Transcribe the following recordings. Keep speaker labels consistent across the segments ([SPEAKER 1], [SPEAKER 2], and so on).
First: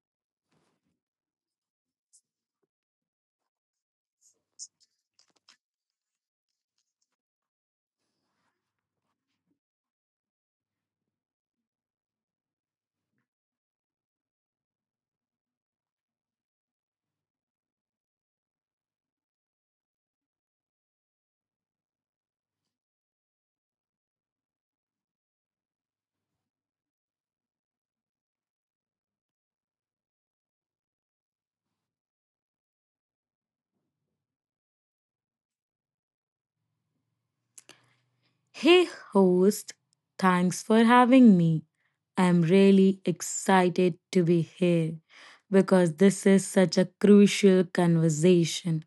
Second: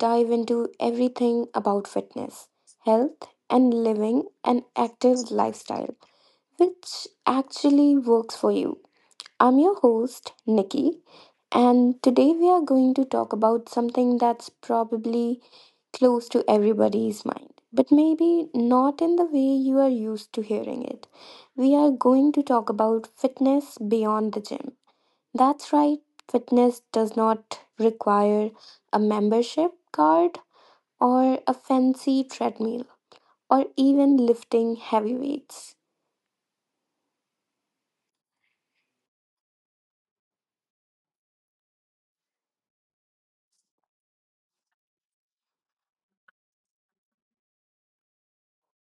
[SPEAKER 1] dive into everything about fitness, health, and living an active lifestyle which actually works for you. I'm your host, Nikki, and today we are going to talk about something that's probably close to everybody's mind, but maybe not in the way you are used to hearing it. We are going to talk about fitness beyond the gym. That's right, fitness does not require a membership card or a fancy treadmill or even lifting heavy weights.
[SPEAKER 2] Hey, host, thanks for having me. I'm really excited to be here because this is such a crucial conversation.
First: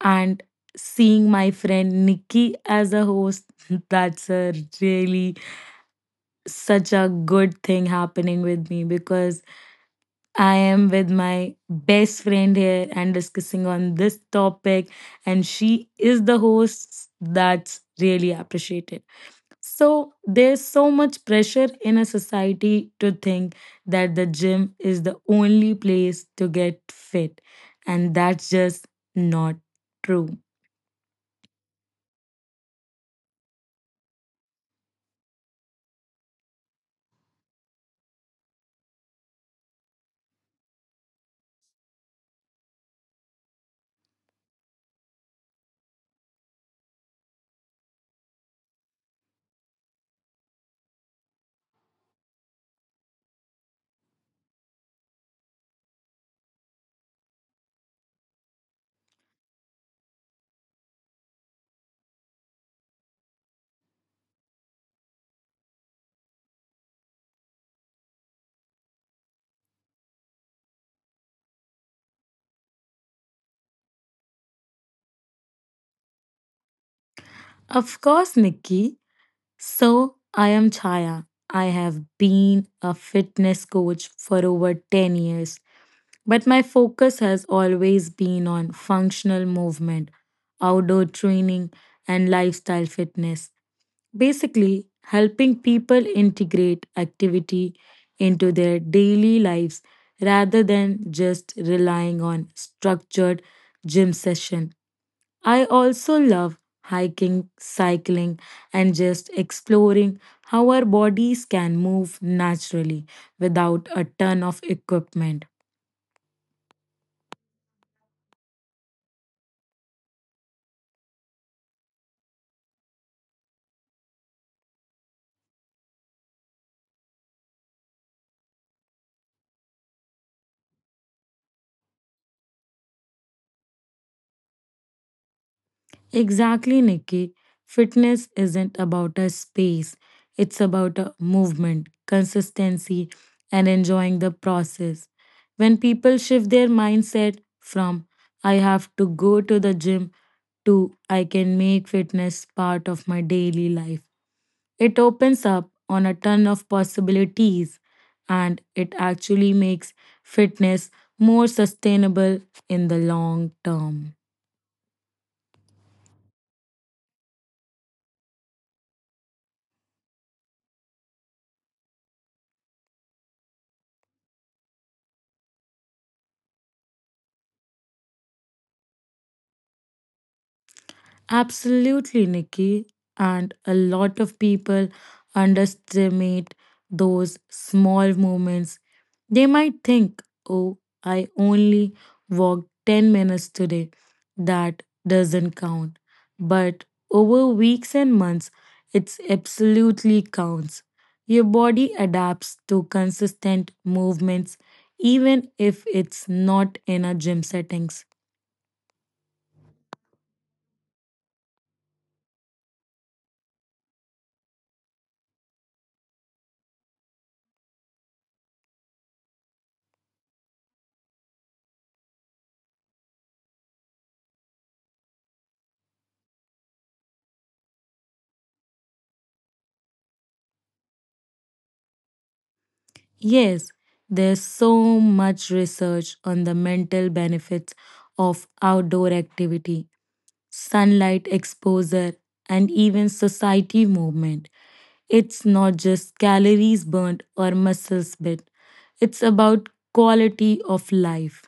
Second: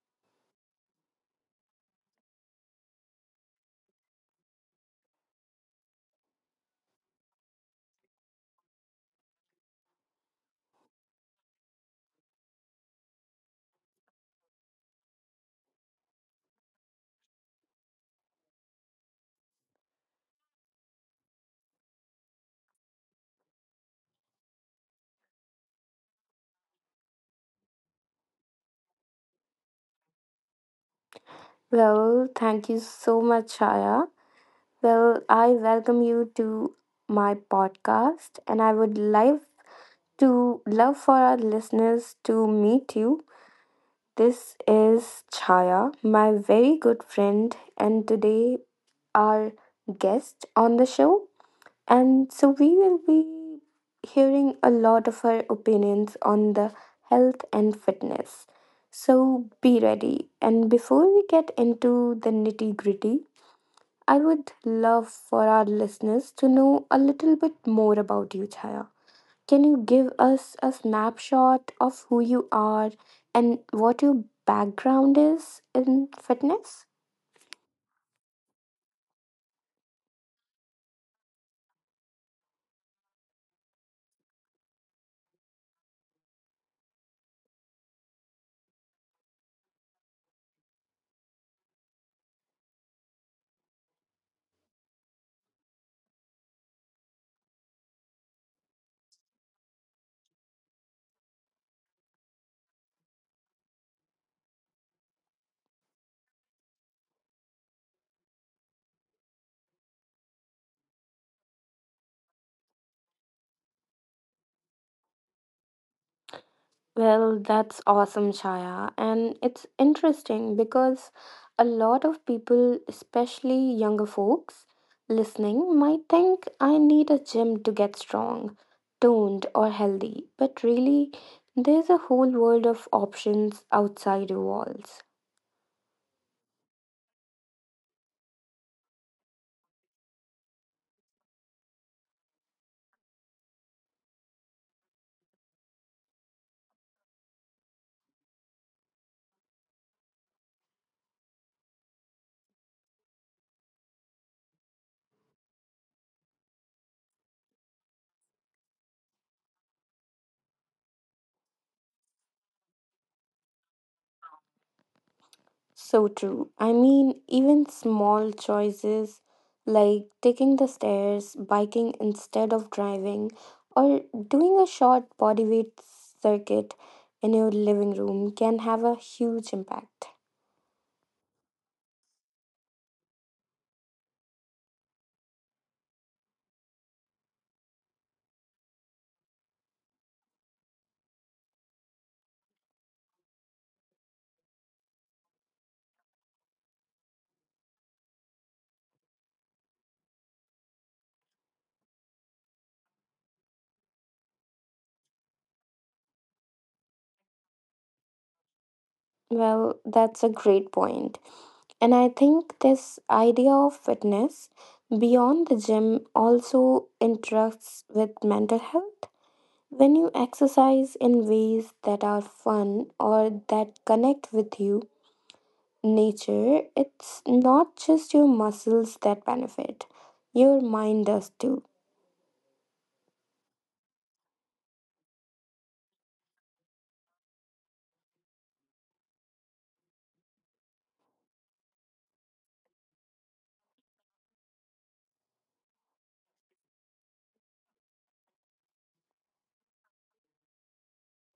[SPEAKER 2] And seeing my friend Nikki as a host, that's a really such a good thing happening with me because I am with my best friend here and discussing on this topic, and she is the host. That's really appreciated. So there's so much pressure in a society to think that the gym is the only place to get fit. And that's just not true.
[SPEAKER 1] Well, thank you so much, Shaya. Well, I welcome you to my podcast and I would like to love for our listeners to meet you. This is Chaya, my very good friend, and today our guest on the show. And so we will be hearing a lot of her opinions on the health and fitness. So be ready. And before we get into the nitty gritty, I would love for our listeners to know a little bit more about you, Chaya. Can you give us a snapshot of who you are and what your background is in fitness?
[SPEAKER 2] Of course, Nikki. So I am Chaya. I have been a fitness coach for over 10 years. But my focus has always been on functional movement, outdoor training, and lifestyle fitness, basically helping people integrate activity into their daily lives rather than just relying on structured gym session. I also love hiking, cycling, and just exploring how our bodies can move naturally without a ton of equipment.
[SPEAKER 1] Well, that's awesome, Chaya. And it's interesting because a lot of people, especially younger folks listening, might think I need a gym to get strong, toned, or healthy. But really, there's a whole world of options outside your walls.
[SPEAKER 2] Exactly, Nikki. Fitness isn't about a space, it's about a movement, consistency, and enjoying the process. When people shift their mindset from I have to go to the gym to I can make fitness part of my daily life, it opens up on a ton of possibilities and it actually makes fitness more sustainable in the long term.
[SPEAKER 1] So true. I mean, even small choices like taking the stairs, biking instead of driving, or doing a short body weight circuit in your living room can have a huge impact.
[SPEAKER 2] Absolutely, Nikki. And a lot of people underestimate those small moments. They might think, oh, I only walked 10 minutes today. That doesn't count. But over weeks and months, it absolutely counts. Your body adapts to consistent movements, even if it's not in a gym setting.
[SPEAKER 1] Well, that's a great point. And I think this idea of fitness beyond the gym also interacts with mental health. When you exercise in ways that are fun or that connect with you, nature, it's not just your muscles that benefit, your mind does too.
[SPEAKER 2] Yes, there's so much research on the mental benefits of outdoor activity, sunlight exposure, and even society movement. It's not just calories burnt or muscles bit, it's about quality of life.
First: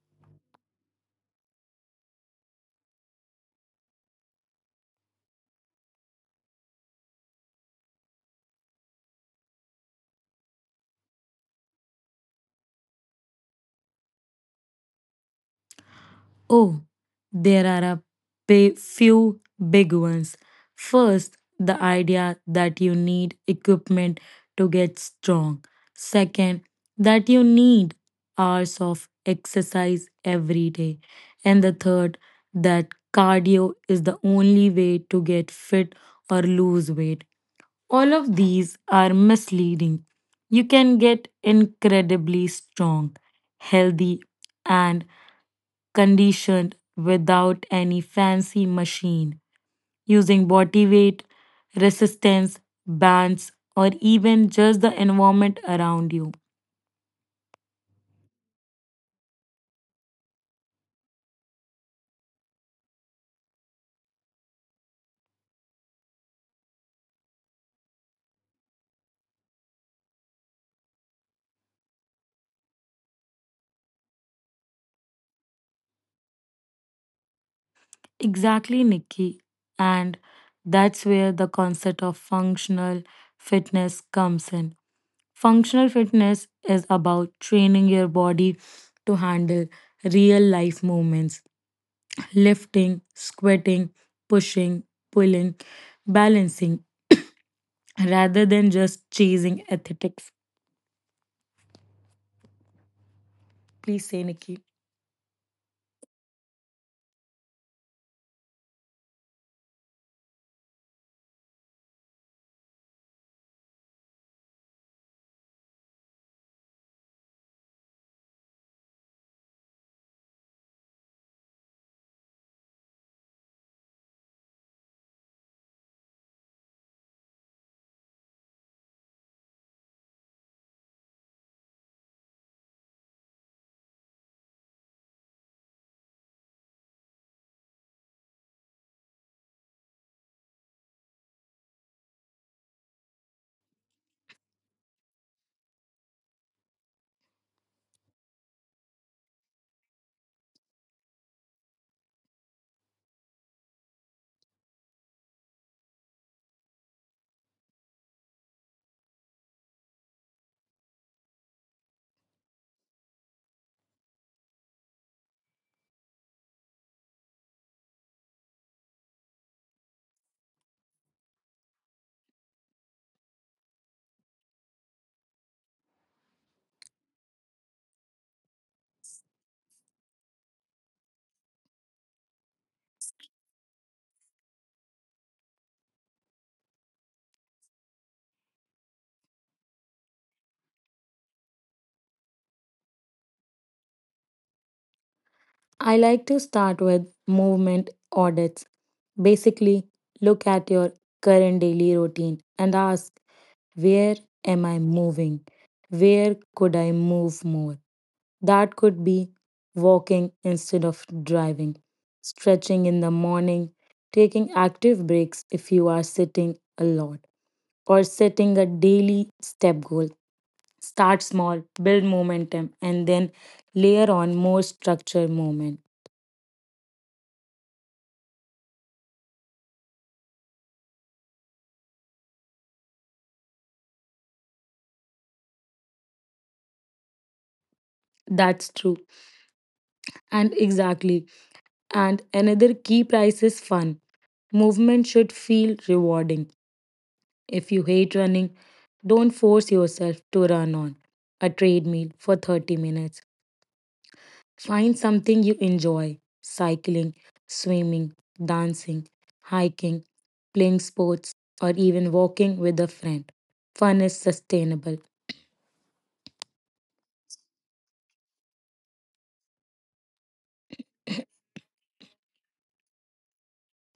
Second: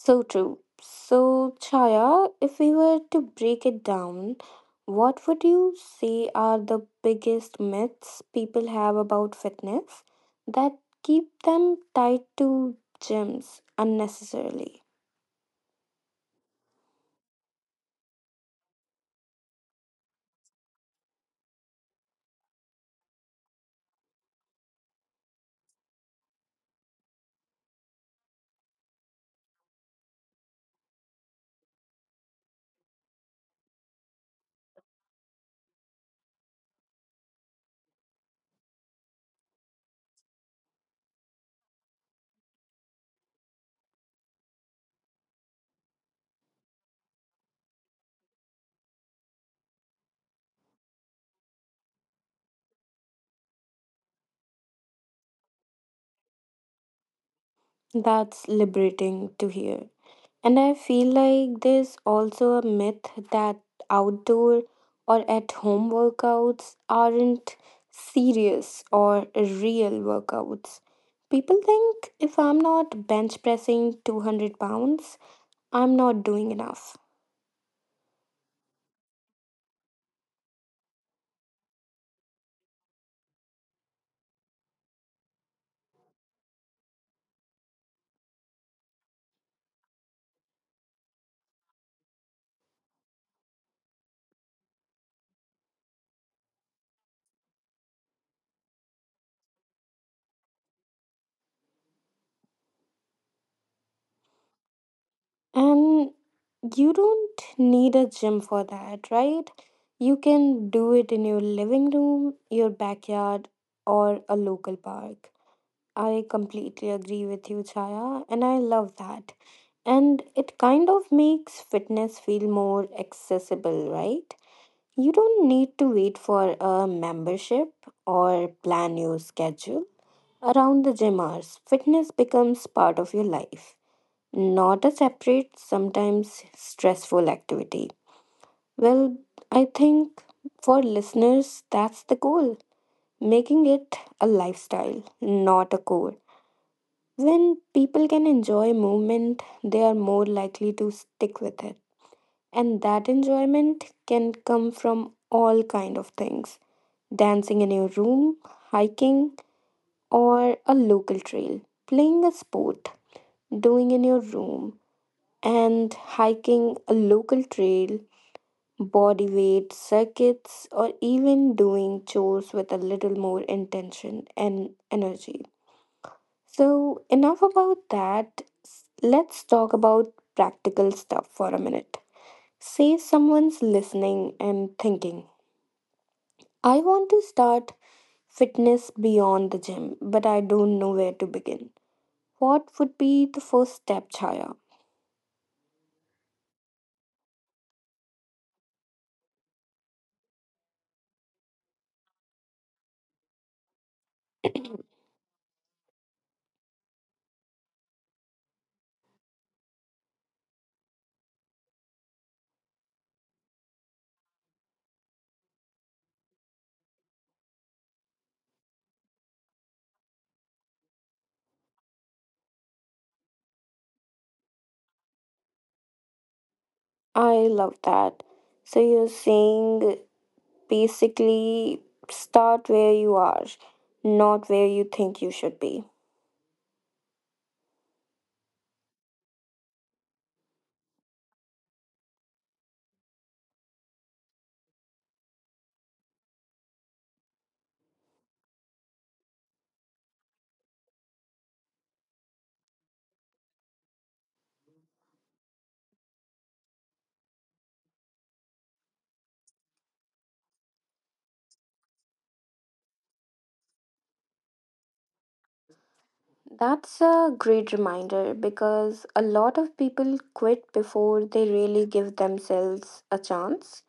[SPEAKER 1] So true. So, Chaya, if we were to break it down, what would you say are the biggest myths people have about fitness that keep them tied to gyms unnecessarily?
[SPEAKER 2] Oh, there are a few big ones. First, the idea that you need equipment to get strong. Second, that you need hours of exercise every day. And the third, that cardio is the only way to get fit or lose weight. All of these are misleading. You can get incredibly strong, healthy, and conditioned without any fancy machine, using body weight, resistance, bands, or even just the environment around you.
[SPEAKER 1] That's liberating to hear. And I feel like there's also a myth that outdoor or at home workouts aren't serious or real workouts. People think if I'm not bench pressing 200 pounds, I'm not doing enough.
[SPEAKER 2] Exactly, Nikki. And that's where the concept of functional fitness comes in. Functional fitness is about training your body to handle real life movements, lifting, squatting, pushing, pulling, balancing, rather than just chasing aesthetics. Please say, Nikki.
[SPEAKER 1] And you don't need a gym for that, right? You can do it in your living room, your backyard, or a local park. I completely agree with you, Chaya, and I love that. And it kind of makes fitness feel more accessible, right? You don't need to wait for a membership or plan your schedule around the gym hours. Fitness becomes part of your life, not a separate, sometimes stressful activity. Well, I think for listeners, that's the goal, making it a lifestyle, not a core. When people can enjoy movement, they are more likely to stick with it, and that enjoyment can come from all kind of things, dancing in your room, hiking or a local trail, playing a sport, doing in your room and hiking a local trail, body weight circuits or even doing chores with a little more intention and energy. So enough about that, let's talk about practical stuff for a minute. Say someone's listening and thinking I want to start fitness beyond the gym, but I don't know where to begin. What would be the first step, Chaya?
[SPEAKER 2] I like to start with movement audits. Basically, look at your current daily routine and ask, where am I moving? Where could I move more? That could be walking instead of driving, stretching in the morning, taking active breaks if you are sitting a lot, or setting a daily step goal. Start small, build momentum, and then layer on more structured movement.
[SPEAKER 1] I love that. So you're saying basically start where you are, not where you think you should be.
[SPEAKER 2] That's true. And exactly. And another key price is fun. Movement should feel rewarding. If you hate running, don't force yourself to run on a treadmill for 30 minutes. Find something you enjoy cycling, swimming, dancing, hiking, playing sports, or even walking with a friend. Fun is sustainable.
[SPEAKER 1] That's a great reminder because a lot of people quit before they really give themselves a chance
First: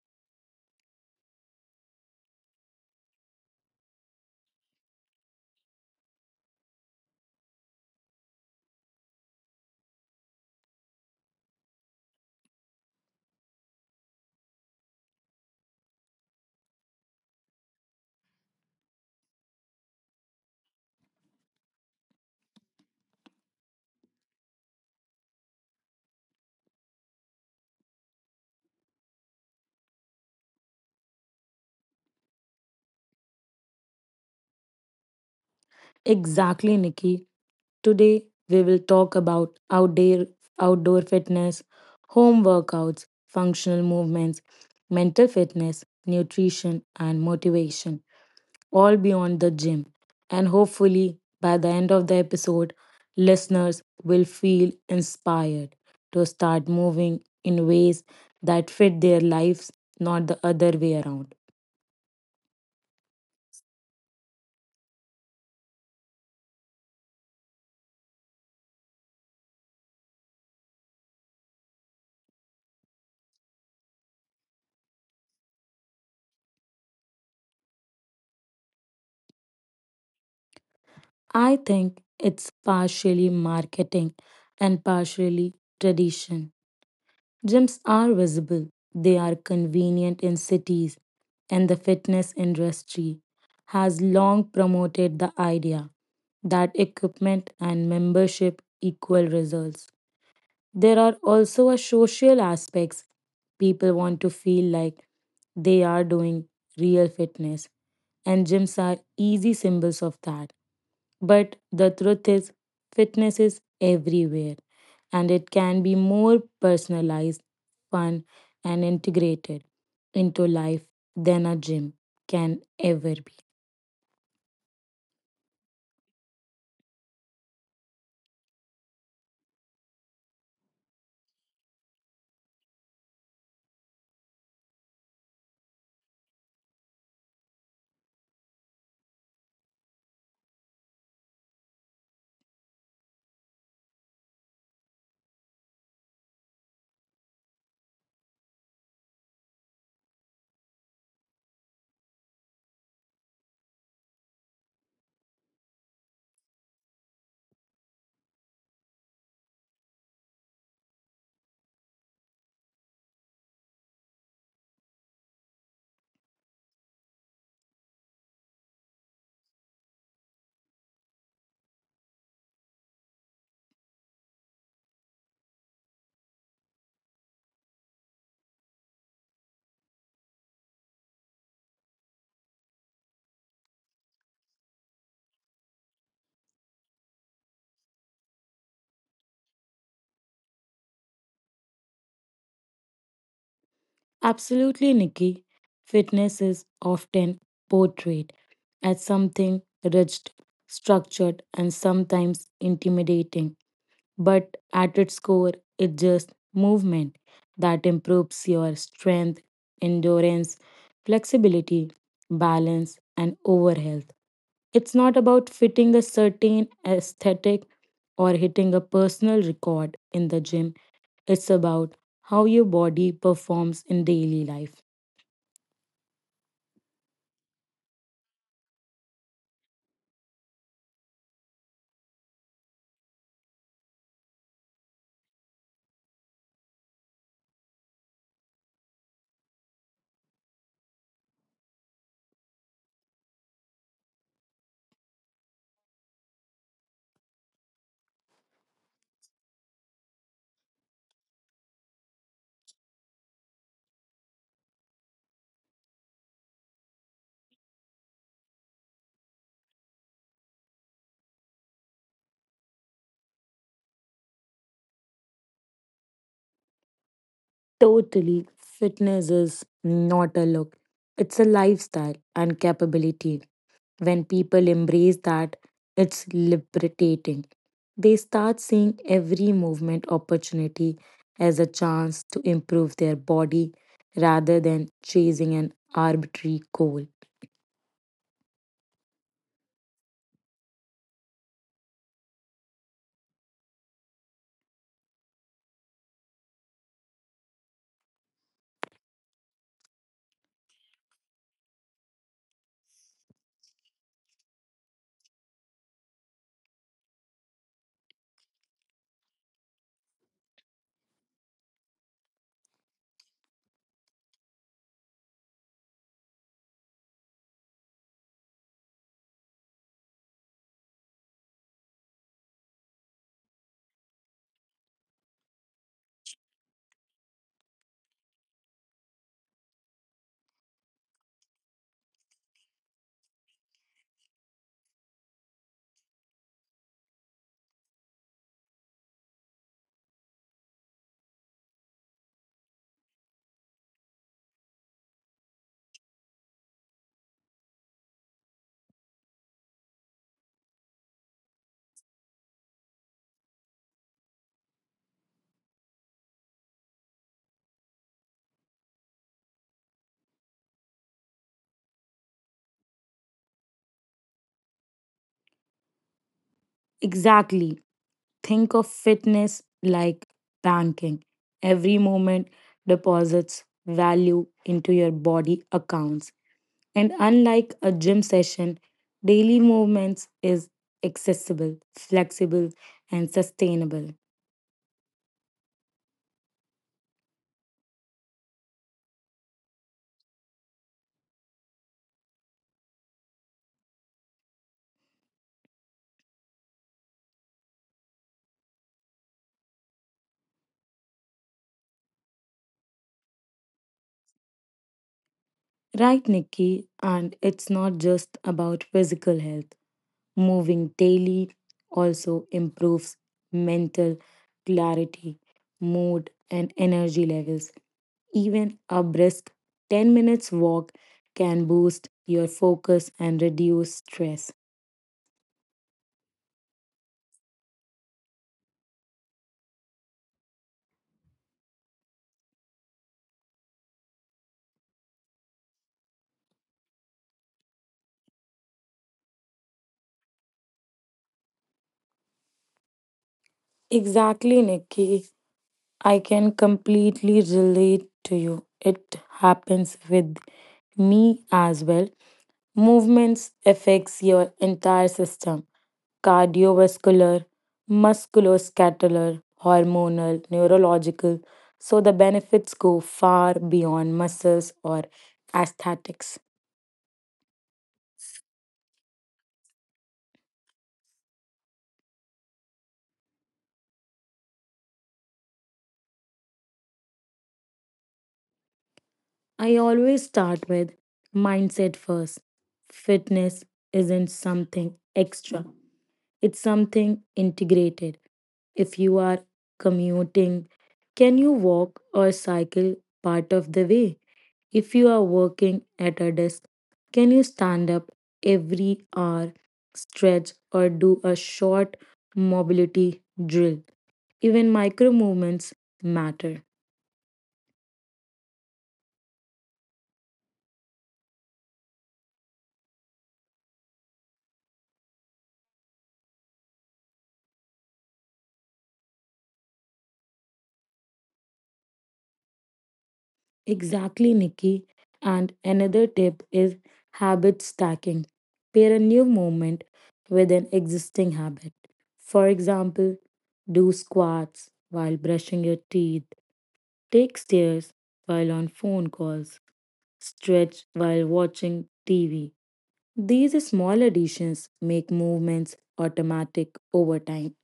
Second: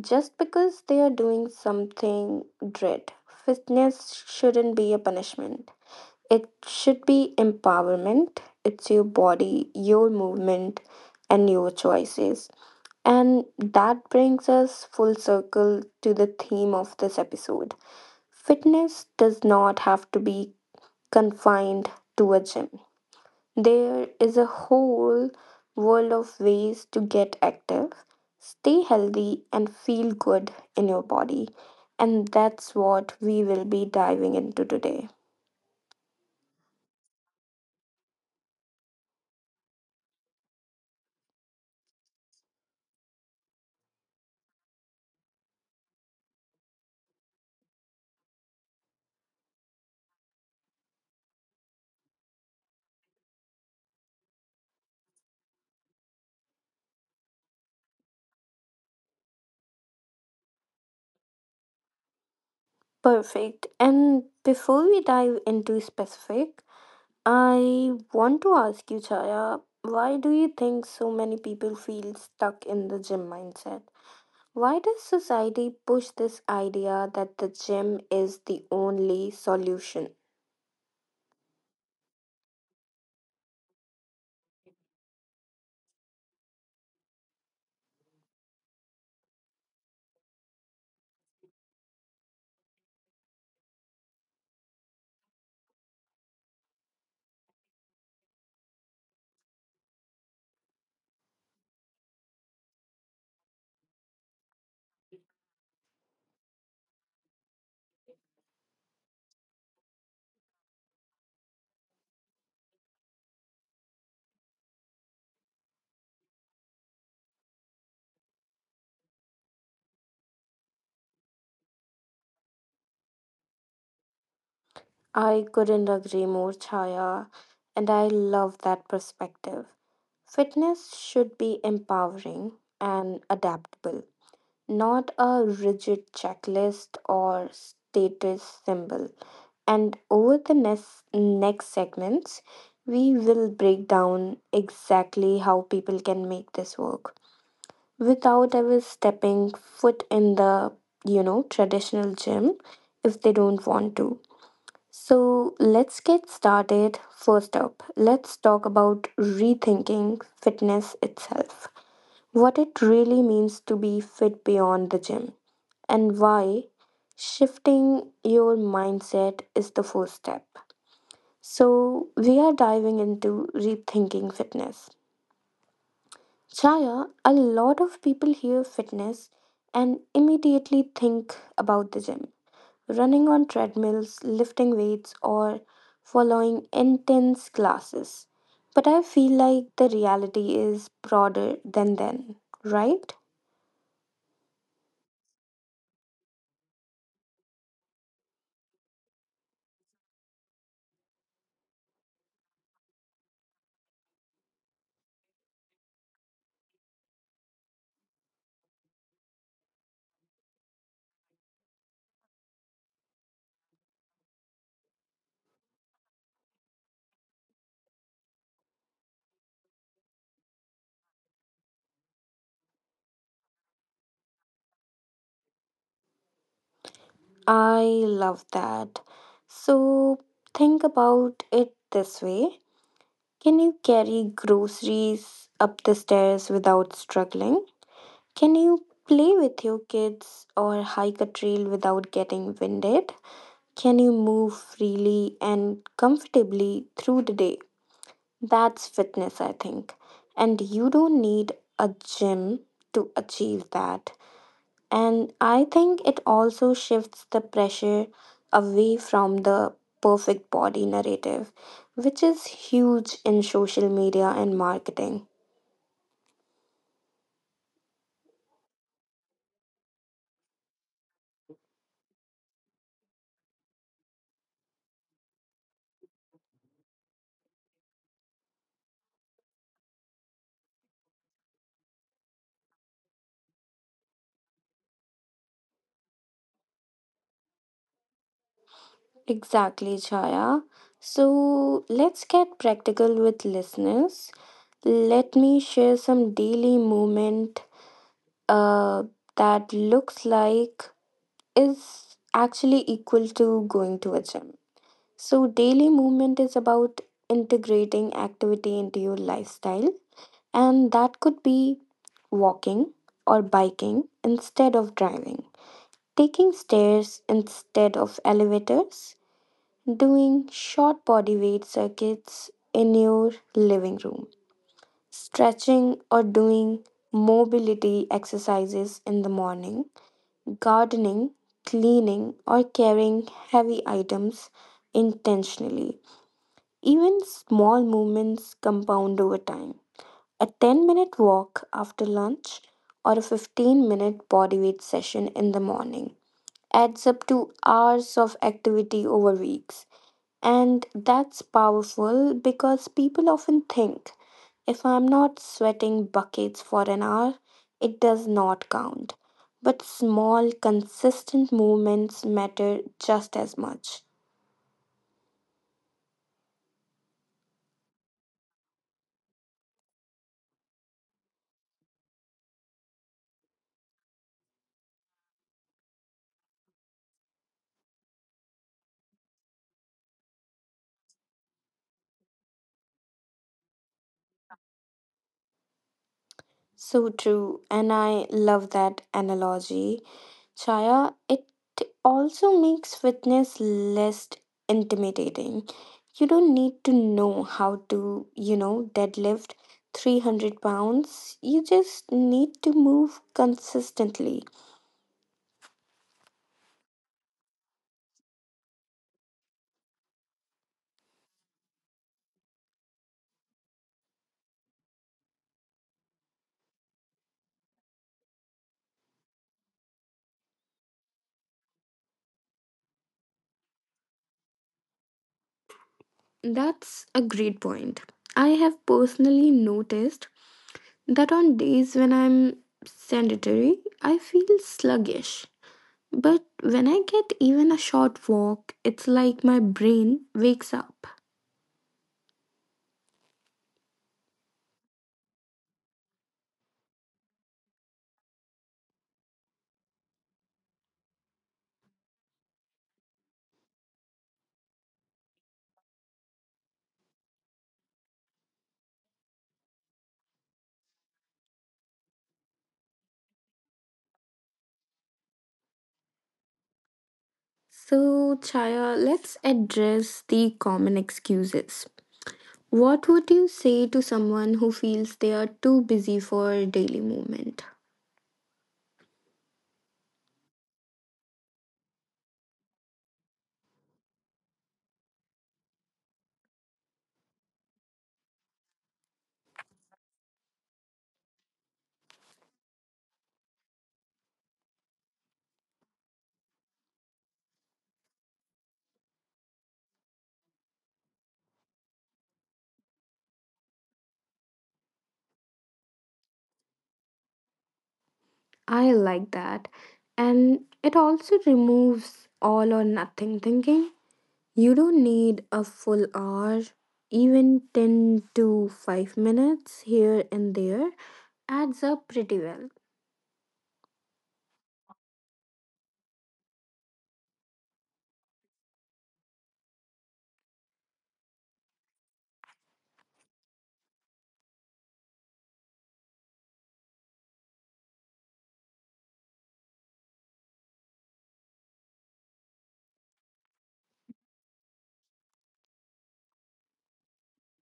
[SPEAKER 1] just because they are doing something dread. Fitness shouldn't be a punishment. It should be empowerment. It's your body, your movement, and your choices. And that brings us full circle to the theme of this episode. Fitness does not have to be confined to a gym. There is a whole world of ways to get active, stay healthy, and feel good in your body. And that's what we will be diving into today.
[SPEAKER 2] Exactly, Nikki. Today, we will talk about outdoor fitness, home workouts, functional movements, mental fitness, nutrition, and motivation, all beyond the gym. And hopefully, by the end of the episode, listeners will feel inspired to start moving in ways that fit their lives, not the other way around.
[SPEAKER 1] Perfect. And before we dive into specific, I want to ask you, Chaya, why do you think so many people feel stuck in the gym mindset? Why does society push this idea that the gym is the only solution?
[SPEAKER 2] I think it's partially marketing and partially tradition. Gyms are visible, they are convenient in cities, and the fitness industry has long promoted the idea that equipment and membership equal results. There are also a social aspects. People want to feel like they are doing real fitness, and gyms are easy symbols of that. But the truth is, fitness is everywhere and it can be more personalized, fun, and integrated into life than a gym can ever be.
[SPEAKER 1] I couldn't agree more, Chaya, and I love that perspective. Fitness should be empowering and adaptable, not a rigid checklist or status symbol. And over the next segments, we will break down exactly how people can make this work without ever stepping foot in the, you know, traditional gym if they don't want to. So let's get started. First up, let's talk about rethinking fitness itself. What it really means to be fit beyond the gym and why shifting your mindset is the first step. So, we are diving into rethinking fitness. Chaya, a lot of people hear fitness and immediately think about the gym. Running on treadmills, lifting weights, or following intense classes. But I feel like the reality is broader than then, right?
[SPEAKER 2] Absolutely, Nikki. Fitness is often portrayed as something rigid, structured, and sometimes intimidating, but at its core, it's just movement that improves your strength, endurance, flexibility, balance, and overall health. It's not about fitting a certain aesthetic or hitting a personal record in the gym. It's about how your body performs in daily life.
[SPEAKER 1] I love that. So think about it this way. Can you carry groceries up the stairs without struggling? Can you play with your kids or hike a trail without getting winded? Can you move freely and comfortably through the day? That's fitness, I think. And you don't need a gym to achieve that. And I think it also shifts the pressure away from the perfect body narrative, which is huge in social media and marketing.
[SPEAKER 2] Totally, fitness is not a look, it's a lifestyle and capability. When people embrace that, it's liberating. They start seeing every movement opportunity as a chance to improve their body rather than chasing an arbitrary goal.
[SPEAKER 1] Exactly, Chaya. So let's get practical with listeners. Let me share some daily movement uh, that looks like is actually equal to going to a gym. So, daily movement is about integrating activity into your lifestyle, and that could be walking or biking instead of driving, taking stairs instead of elevators, doing short body weight circuits in your living room, stretching or doing mobility exercises in the morning, gardening, cleaning, or carrying heavy items intentionally. Even small movements compound over time. A 10-minute walk after lunch or a 15-minute bodyweight session in the morning adds up to hours of activity over weeks. And that's powerful because people often think if I'm not sweating buckets for an hour, it does not count. But small, consistent movements matter just as much.
[SPEAKER 2] Exactly. Think of fitness like banking. Every moment deposits value into your body accounts. And unlike a gym session, daily movements is accessible, flexible, and sustainable.
[SPEAKER 1] So true, and I love that analogy, Chaya. It also makes fitness less intimidating. You don't need to know how to, you know, deadlift 300 pounds. You just need to move consistently.
[SPEAKER 2] Right, Nikki, and it's not just about physical health. Moving daily also improves mental clarity, mood, and energy levels. Even a brisk 10 minutes walk can boost your focus and reduce stress.
[SPEAKER 1] That's a great point. I have personally noticed that on days when I'm sedentary, I feel sluggish. But when I get even a short walk, it's like my brain wakes up.
[SPEAKER 2] Exactly, Nikki. I can completely relate to you. It happens with me as well. Movements affects your entire system cardiovascular, musculoskeletal, hormonal, neurological, so the benefits go far beyond muscles or aesthetics.
[SPEAKER 1] So, Chaya, let's address the common excuses. What would you say to someone who feels they are too busy for daily movement?
[SPEAKER 2] I always start with mindset first. Fitness isn't something extra, it's something integrated. If you are commuting, can you walk or cycle part of the way? If you are working at a desk, can you stand up every hour, stretch, or do a short mobility drill? Even micro movements matter.
[SPEAKER 1] I like that. And it also removes all or nothing thinking. You don't need a full hour, even 10 to 5 minutes here and there adds up pretty well.
[SPEAKER 2] Exactly, Nikki. And another tip is habit stacking. Pair a new movement with an existing habit. For example, do squats while brushing your teeth, take stairs while on phone calls, stretch while watching TV. These small additions make movements automatic over time.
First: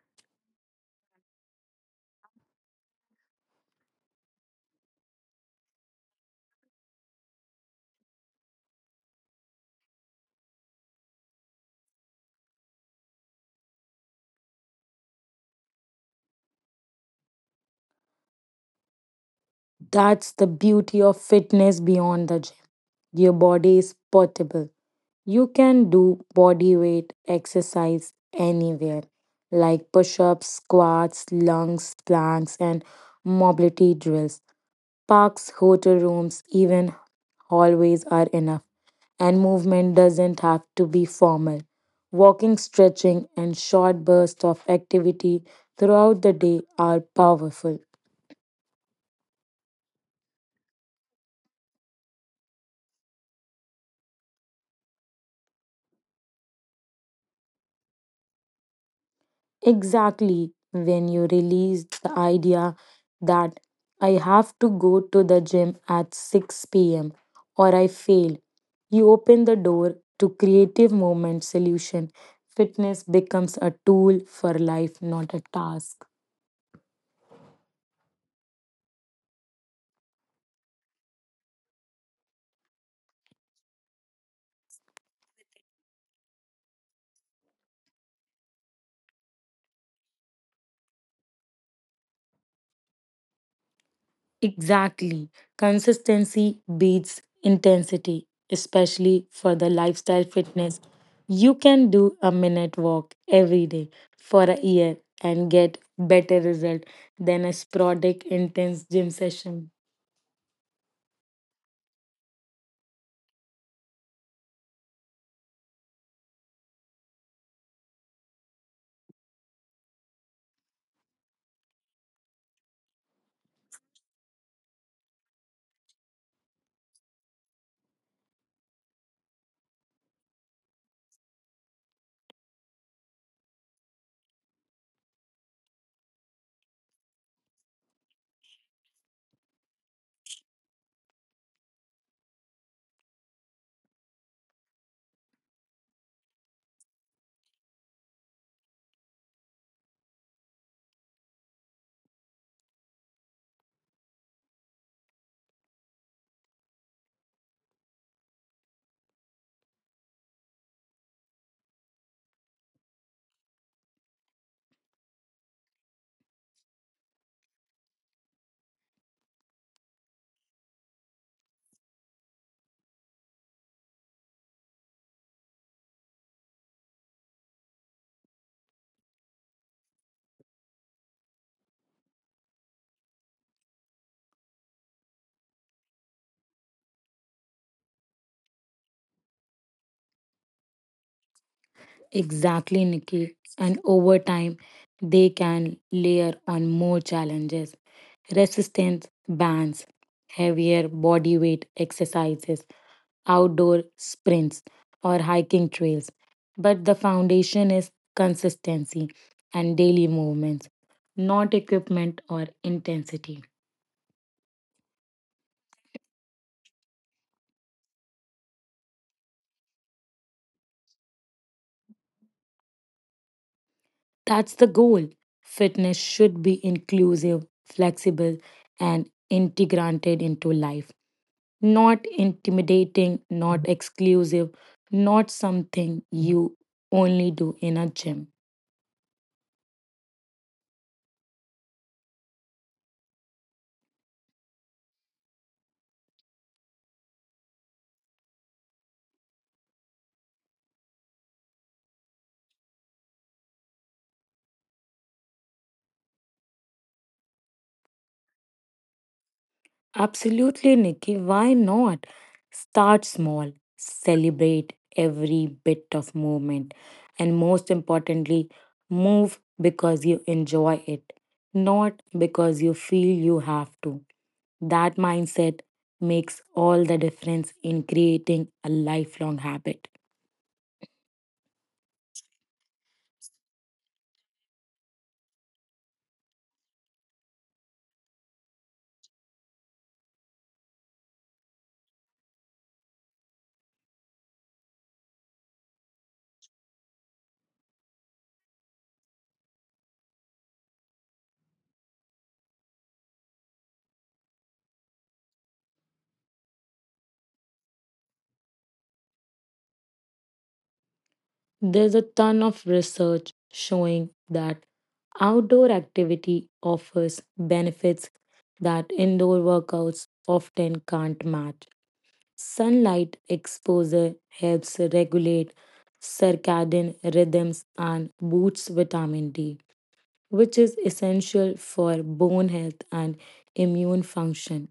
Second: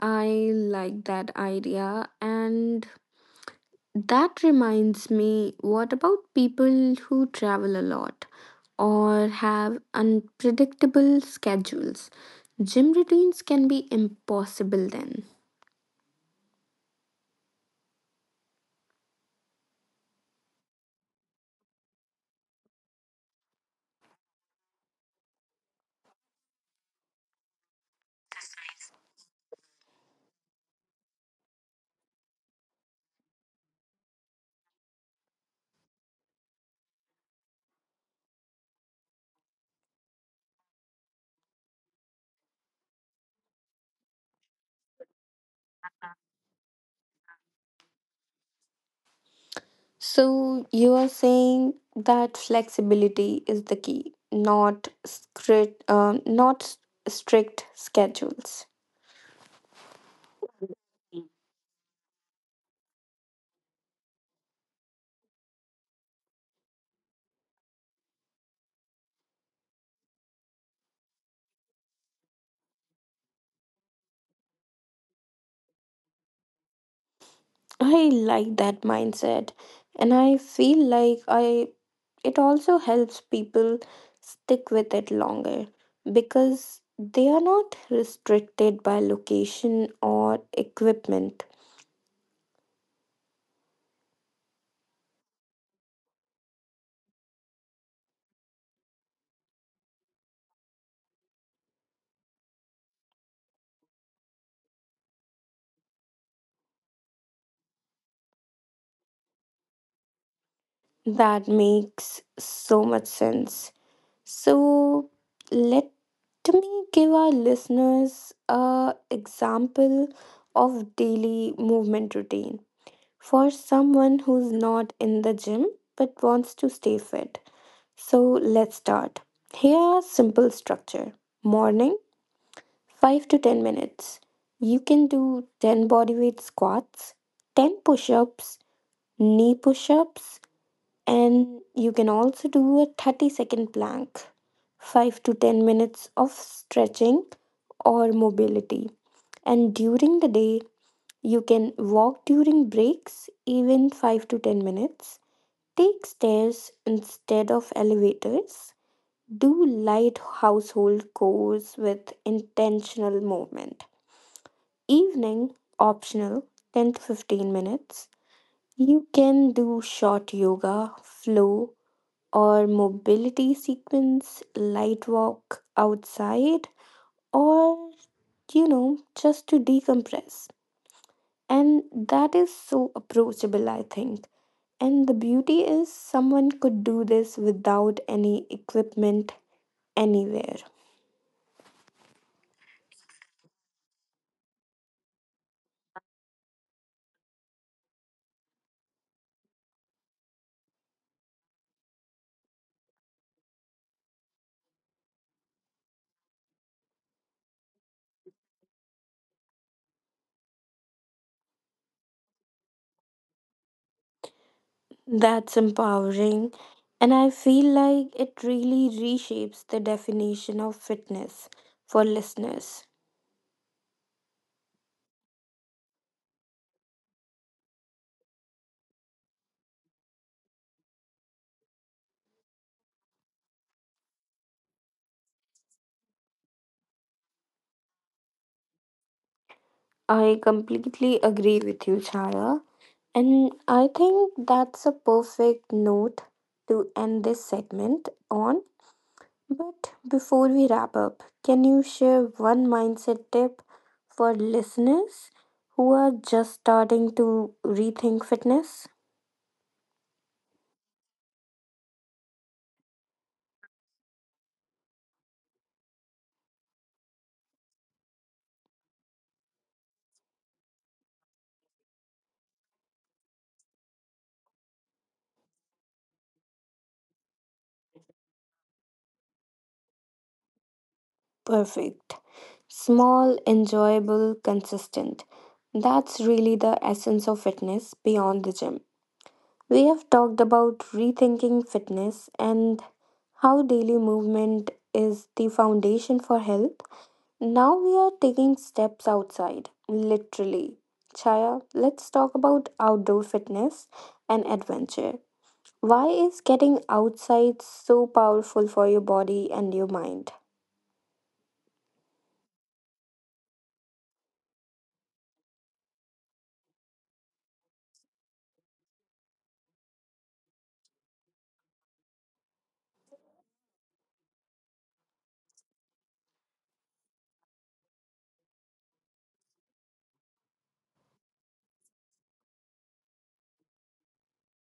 [SPEAKER 1] I like that idea, and that reminds me, what about people who travel a lot or have unpredictable schedules? Gym routines can be impossible then.
[SPEAKER 2] That's the beauty of fitness beyond the gym. Your body is portable. You can do body weight exercise anywhere, like push ups, squats, lunges, planks, and mobility drills. Parks, hotel rooms, even hallways are enough. And movement doesn't have to be formal. Walking, stretching, and short bursts of activity throughout the day are powerful.
[SPEAKER 1] So, you are saying that flexibility is the key, not script, not s- strict schedules.
[SPEAKER 2] Exactly when you release the idea that I have to go to the gym at 6 p.m. or I fail, you open the door to creative movement solution. Fitness becomes a tool for life, not a task.
[SPEAKER 1] I like that mindset and I feel like I it also helps people stick with it longer because they are not restricted by location or equipment.
[SPEAKER 2] Exactly. Consistency beats intensity, especially for the lifestyle fitness. You can do a minute walk every day for a year and get better result than a sporadic intense gym session.
[SPEAKER 1] That makes so much sense. So let me give our listeners a example of daily movement routine for someone who's not in the gym but wants to stay fit. So let's start. Here are simple structure. Morning, 5 to 10 minutes. You can do 10 bodyweight squats, 10 push-ups, knee push-ups, and you can also do a 30-second plank. 5 to 10 minutes of stretching or mobility. And during the day, you can walk during breaks, even 5 to 10 minutes. Take stairs instead of elevators, do light household chores with intentional movement. Evening, optional, 10 to 15 minutes. You can do short yoga, flow, or mobility sequence, light walk outside, or, you know, just to decompress. And that is so approachable, I think. And the beauty is, someone could do this without any equipment anywhere.
[SPEAKER 2] Exactly, Nikki. And over time, they can layer on more challenges, resistance bands, heavier body weight exercises, outdoor sprints, or hiking trails. But the foundation is consistency and daily movements, not equipment or intensity.
[SPEAKER 1] That's empowering. And I feel like it really reshapes the definition of fitness for listeners.
[SPEAKER 2] That's the goal. Fitness should be inclusive, flexible, and integrated into life, not intimidating, not exclusive, not something you only do in a gym.
[SPEAKER 1] I completely agree with you, Chaya. And I think that's a perfect note to end this segment on. But before we wrap up, can you share one mindset tip for listeners who are just starting to rethink fitness?
[SPEAKER 2] Absolutely, Nikki. Why not? Start small, celebrate every bit of movement, and most importantly, move because you enjoy it, not because you feel you have to. That mindset makes all the difference in creating a lifelong habit.
[SPEAKER 1] Perfect. Small, enjoyable, consistent. That's really the essence of fitness beyond the gym. We have talked about rethinking fitness and how daily movement is the foundation for health. Now we are taking steps outside, literally. Chaya, let's talk about outdoor fitness and adventure. Why is getting outside so powerful for your body and your mind?
[SPEAKER 2] There's a ton of research showing that outdoor activity offers benefits that indoor workouts often can't match. Sunlight exposure helps regulate circadian rhythms and boosts vitamin D, which is essential for bone health and immune function.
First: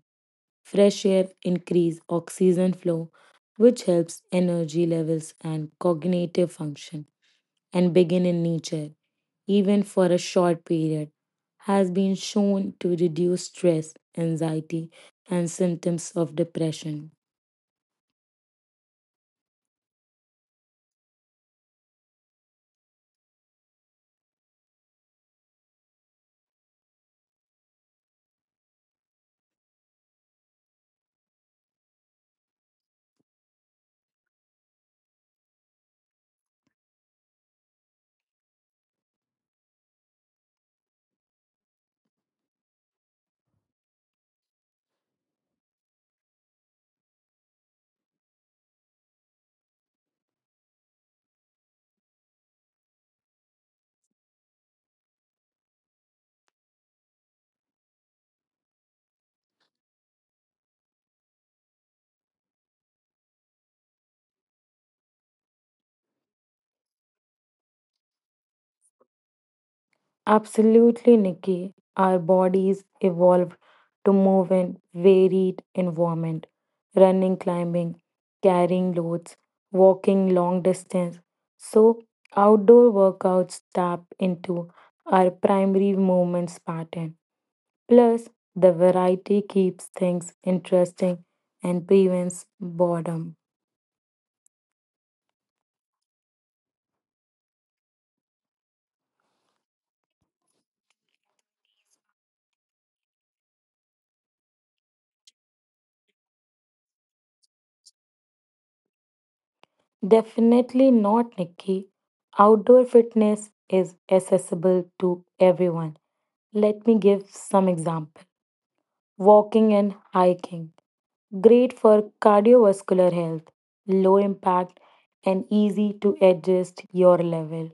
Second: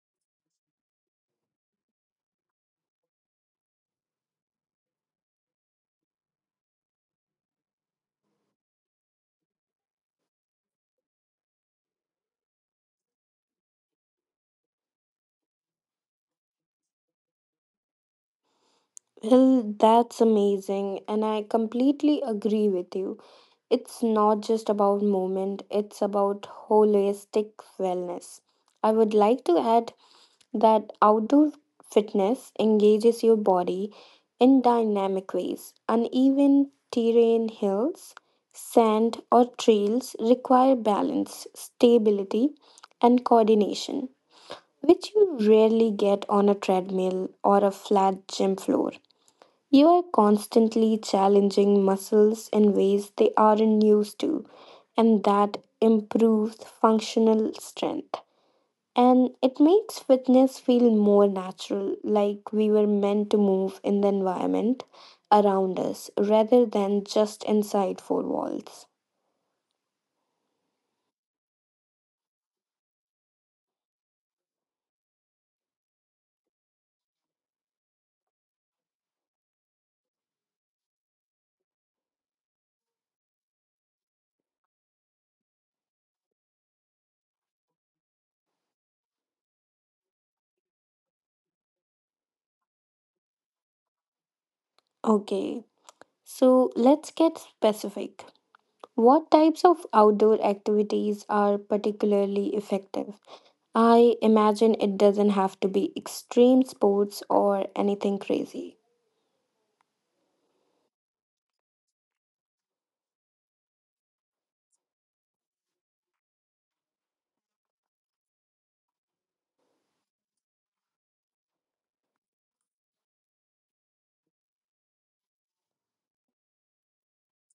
[SPEAKER 2] Fresh air increases oxygen flow, which helps energy levels and cognitive function, and begin in nature, even for a short period, has been shown to reduce stress, anxiety, and symptoms of depression.
[SPEAKER 1] Well, that's amazing, and I completely agree with you. It's not just about movement, it's about holistic wellness. I would like to add that outdoor fitness engages your body in dynamic ways. Uneven terrain, hills, sand, or trails require balance, stability, and coordination, which you rarely get on a treadmill or a flat gym floor. You are constantly challenging muscles in ways they aren't used to, and that improves functional strength. And it makes fitness feel more natural, like we were meant to move in the environment around us rather than just inside four walls.
[SPEAKER 2] Absolutely, Nikki. Our bodies evolved to move in varied environment, running, climbing, carrying loads, walking long distance. So outdoor workouts tap into our primary movements pattern. Plus, the variety keeps things interesting and prevents boredom.
[SPEAKER 1] Okay, so let's get specific. What types of outdoor activities are particularly effective? I imagine it doesn't have to be extreme sports or anything crazy.
[SPEAKER 2] Definitely not, Nikki. Outdoor fitness is accessible to everyone. Let me give some example. Walking and hiking. Great for cardiovascular health, low impact and easy to adjust your level.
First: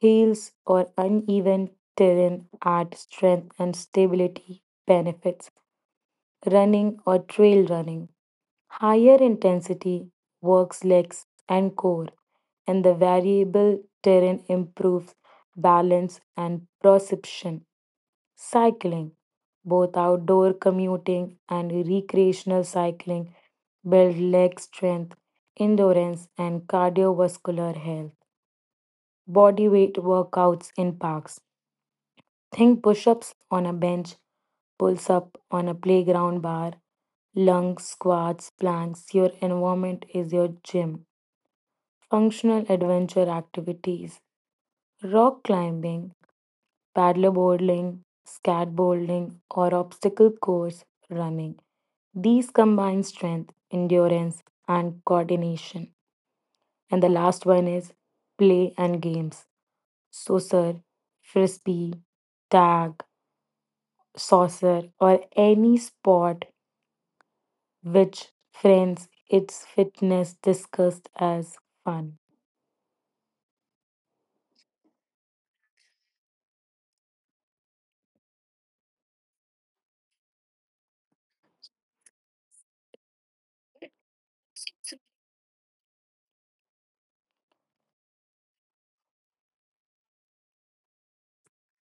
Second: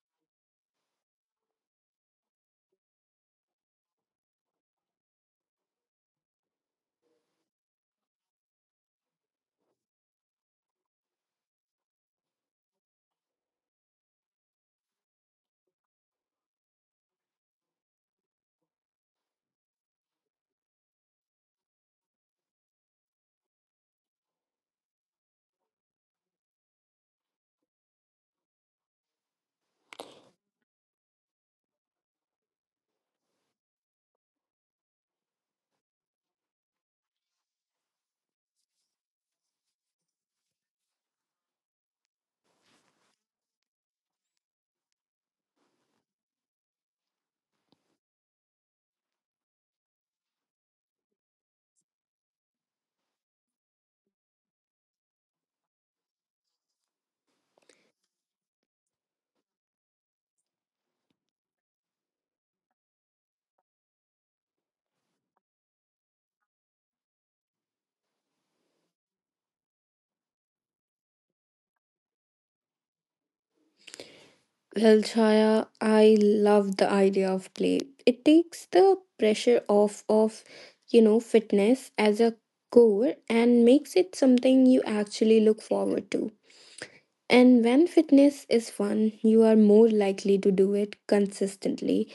[SPEAKER 2] Hills or uneven terrain add strength and stability benefits. Running or trail running. Higher intensity works legs and core, and the variable terrain improves balance and perception. Cycling, both outdoor commuting and recreational cycling, build leg strength, endurance, and cardiovascular health. Body weight workouts in parks. Think push ups on a bench, pulls up on a playground bar, lunge squats, planks. Your environment is your gym. Functional adventure activities rock climbing, paddleboarding, skateboarding, or obstacle course running. These combine strength, endurance, and coordination. And the last one is play and games. So, sir, frisbee, tag, saucer, or any sport which friends its fitness discussed as fun.
[SPEAKER 1] Well, Chaya, I love the idea of play. It takes the pressure off of, you know, fitness as a core and makes it something you actually look forward to. And when fitness is fun, you are more likely to do it consistently.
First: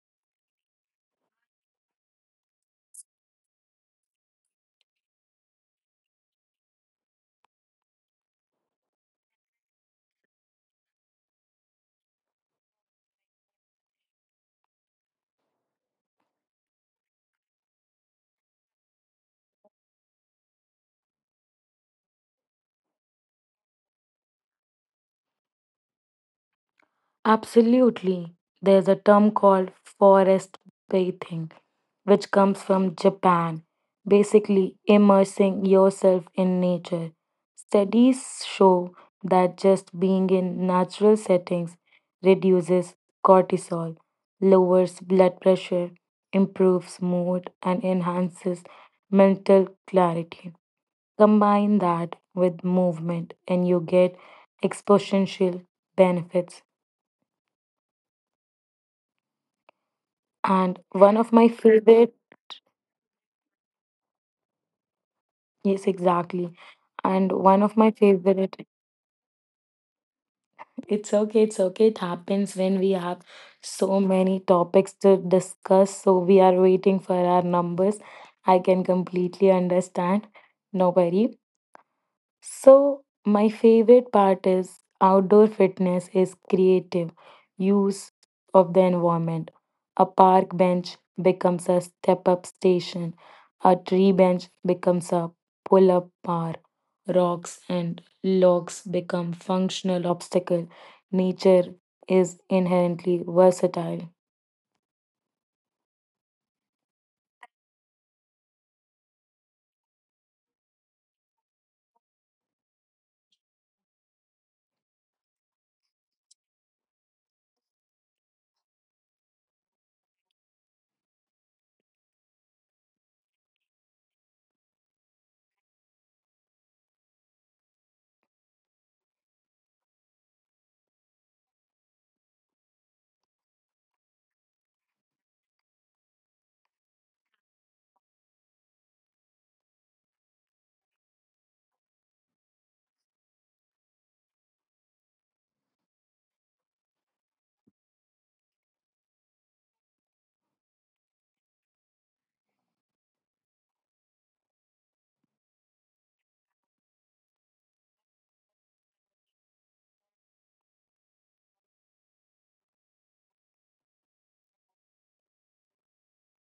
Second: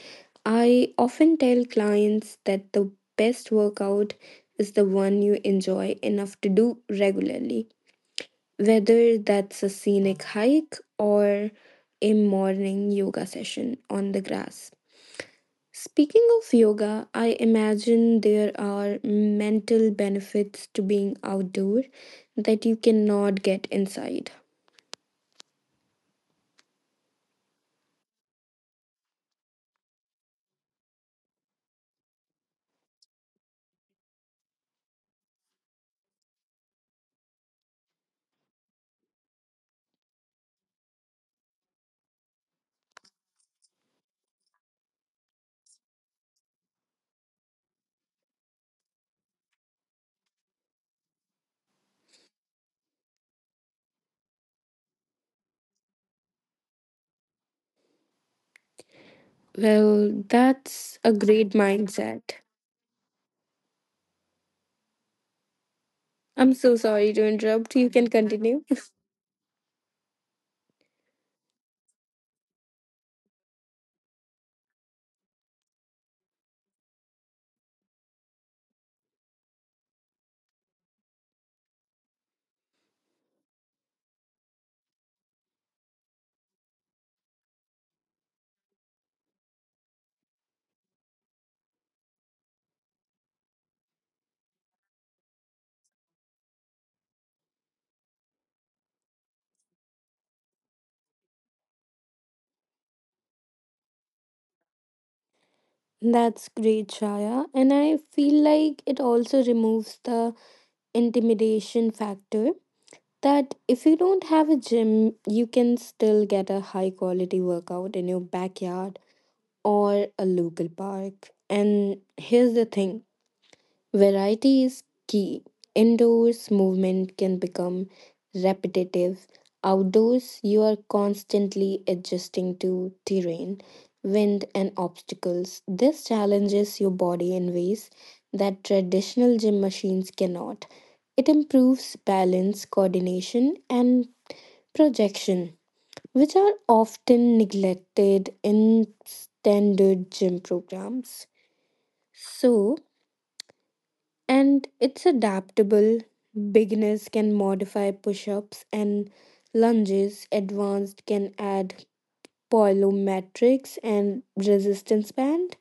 [SPEAKER 1] I often tell clients that the best workout is the one you enjoy enough to do regularly, whether that's a scenic hike or a morning yoga session on the grass. Speaking of yoga, I imagine there are mental benefits to being outdoor that you cannot get inside.
[SPEAKER 2] Absolutely. There's a term called forest bathing, which comes from Japan, basically immersing yourself in nature. Studies show that just being in natural settings reduces cortisol, lowers blood pressure, improves mood, and enhances mental clarity. Combine that with movement, and you get exponential benefits.
[SPEAKER 1] Well,
[SPEAKER 2] And one
[SPEAKER 1] that's
[SPEAKER 2] of
[SPEAKER 1] a
[SPEAKER 2] my
[SPEAKER 1] great
[SPEAKER 2] favorite,
[SPEAKER 1] mindset.
[SPEAKER 2] yes, exactly.
[SPEAKER 1] I'm so
[SPEAKER 2] And
[SPEAKER 1] sorry
[SPEAKER 2] one
[SPEAKER 1] to
[SPEAKER 2] of my
[SPEAKER 1] interrupt. You can
[SPEAKER 2] favorite,
[SPEAKER 1] continue.
[SPEAKER 2] it's okay, it's okay. It happens when we have so many topics to discuss. So we are waiting for our numbers. I can completely understand. No worry. So, my favorite part is outdoor fitness is creative use of the environment. A park bench becomes a step up station, a tree bench becomes a pull up bar, rocks and logs become functional obstacle. Nature is inherently versatile.
[SPEAKER 1] That's great, Shaya. And I feel like it also removes the intimidation factor that if you don't have a gym, you can still get a high quality workout in your backyard or a local park. And here's the thing, variety is key. Indoors, movement can become repetitive. Outdoors, you are constantly adjusting to terrain, wind, and obstacles. This challenges your body in ways that traditional gym machines cannot. It improves balance, coordination, and projection, which are often neglected in standard gym programs. So, and it's adaptable. Beginners can modify push ups and lunges, advanced can add plyometrics and resistance band.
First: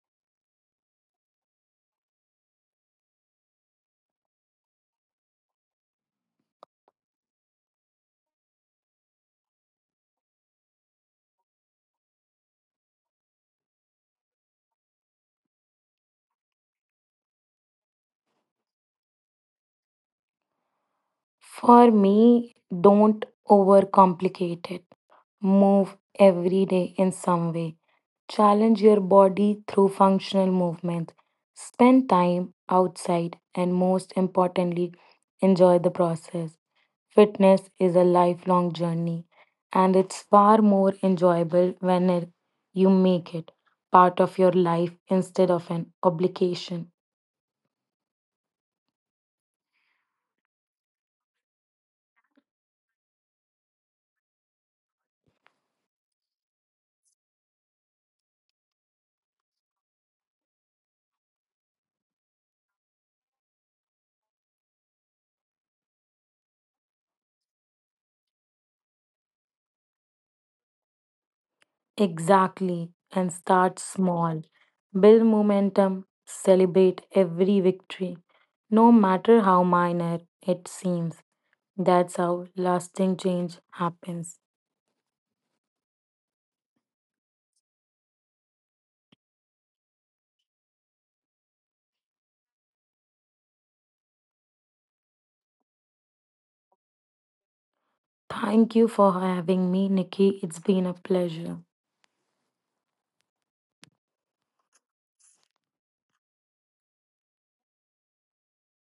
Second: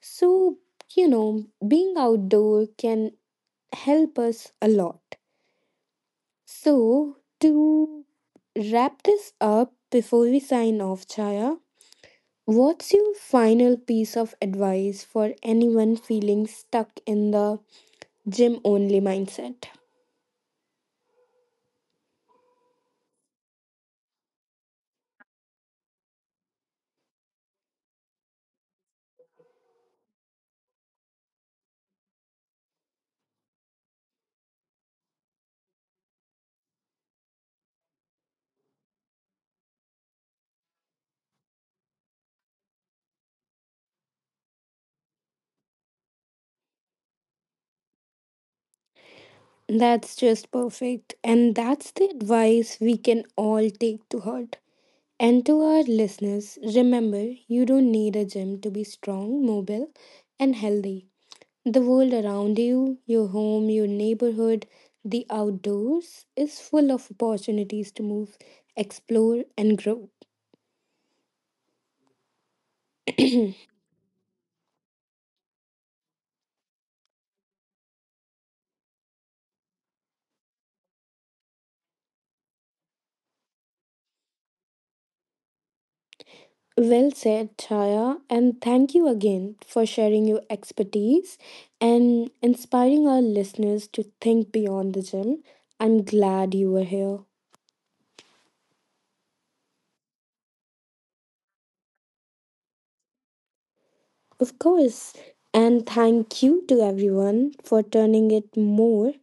[SPEAKER 1] So, you know, being outdoor can help us a lot. So, to wrap this up before we sign off, Chaya, what's your final piece of advice for anyone feeling stuck in the gym only mindset?
[SPEAKER 2] For me, don't overcomplicate it. Move every day in some way. Challenge your body through functional movement. Spend time outside and, most importantly, enjoy the process. Fitness is a lifelong journey and it's far more enjoyable when it, you make it part of your life instead of an obligation.
[SPEAKER 1] That's just perfect. And that's the advice we can all take to heart. And to our listeners, remember you don't need a gym to be strong, mobile, and healthy. The world around you, your home, your neighborhood, the outdoors is full of opportunities to move, explore, and grow.
[SPEAKER 2] Exactly, and start small. Build momentum, celebrate every victory, no matter how minor it seems. That's how lasting change happens.
[SPEAKER 1] Well said, Chaya, and thank you again for sharing your expertise and inspiring our listeners to think beyond the gym. I'm glad you were here.
[SPEAKER 2] Thank you for having me, Nikki. It's been a pleasure.
[SPEAKER 1] Of course, and thank you to everyone for turning it more,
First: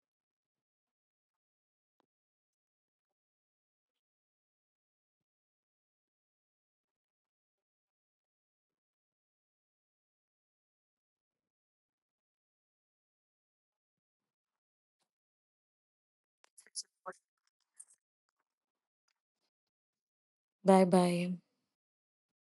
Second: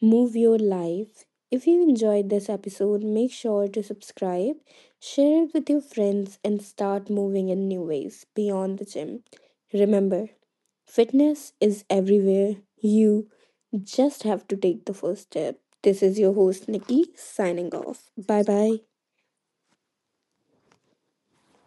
[SPEAKER 1] move your life. If you enjoyed this episode, make sure to subscribe, share it with your friends, and start moving in new ways beyond the gym. Remember, fitness is everywhere. You just have to take the first step. This is your host, Nikki, signing off. Bye bye.
[SPEAKER 2] Bye bye.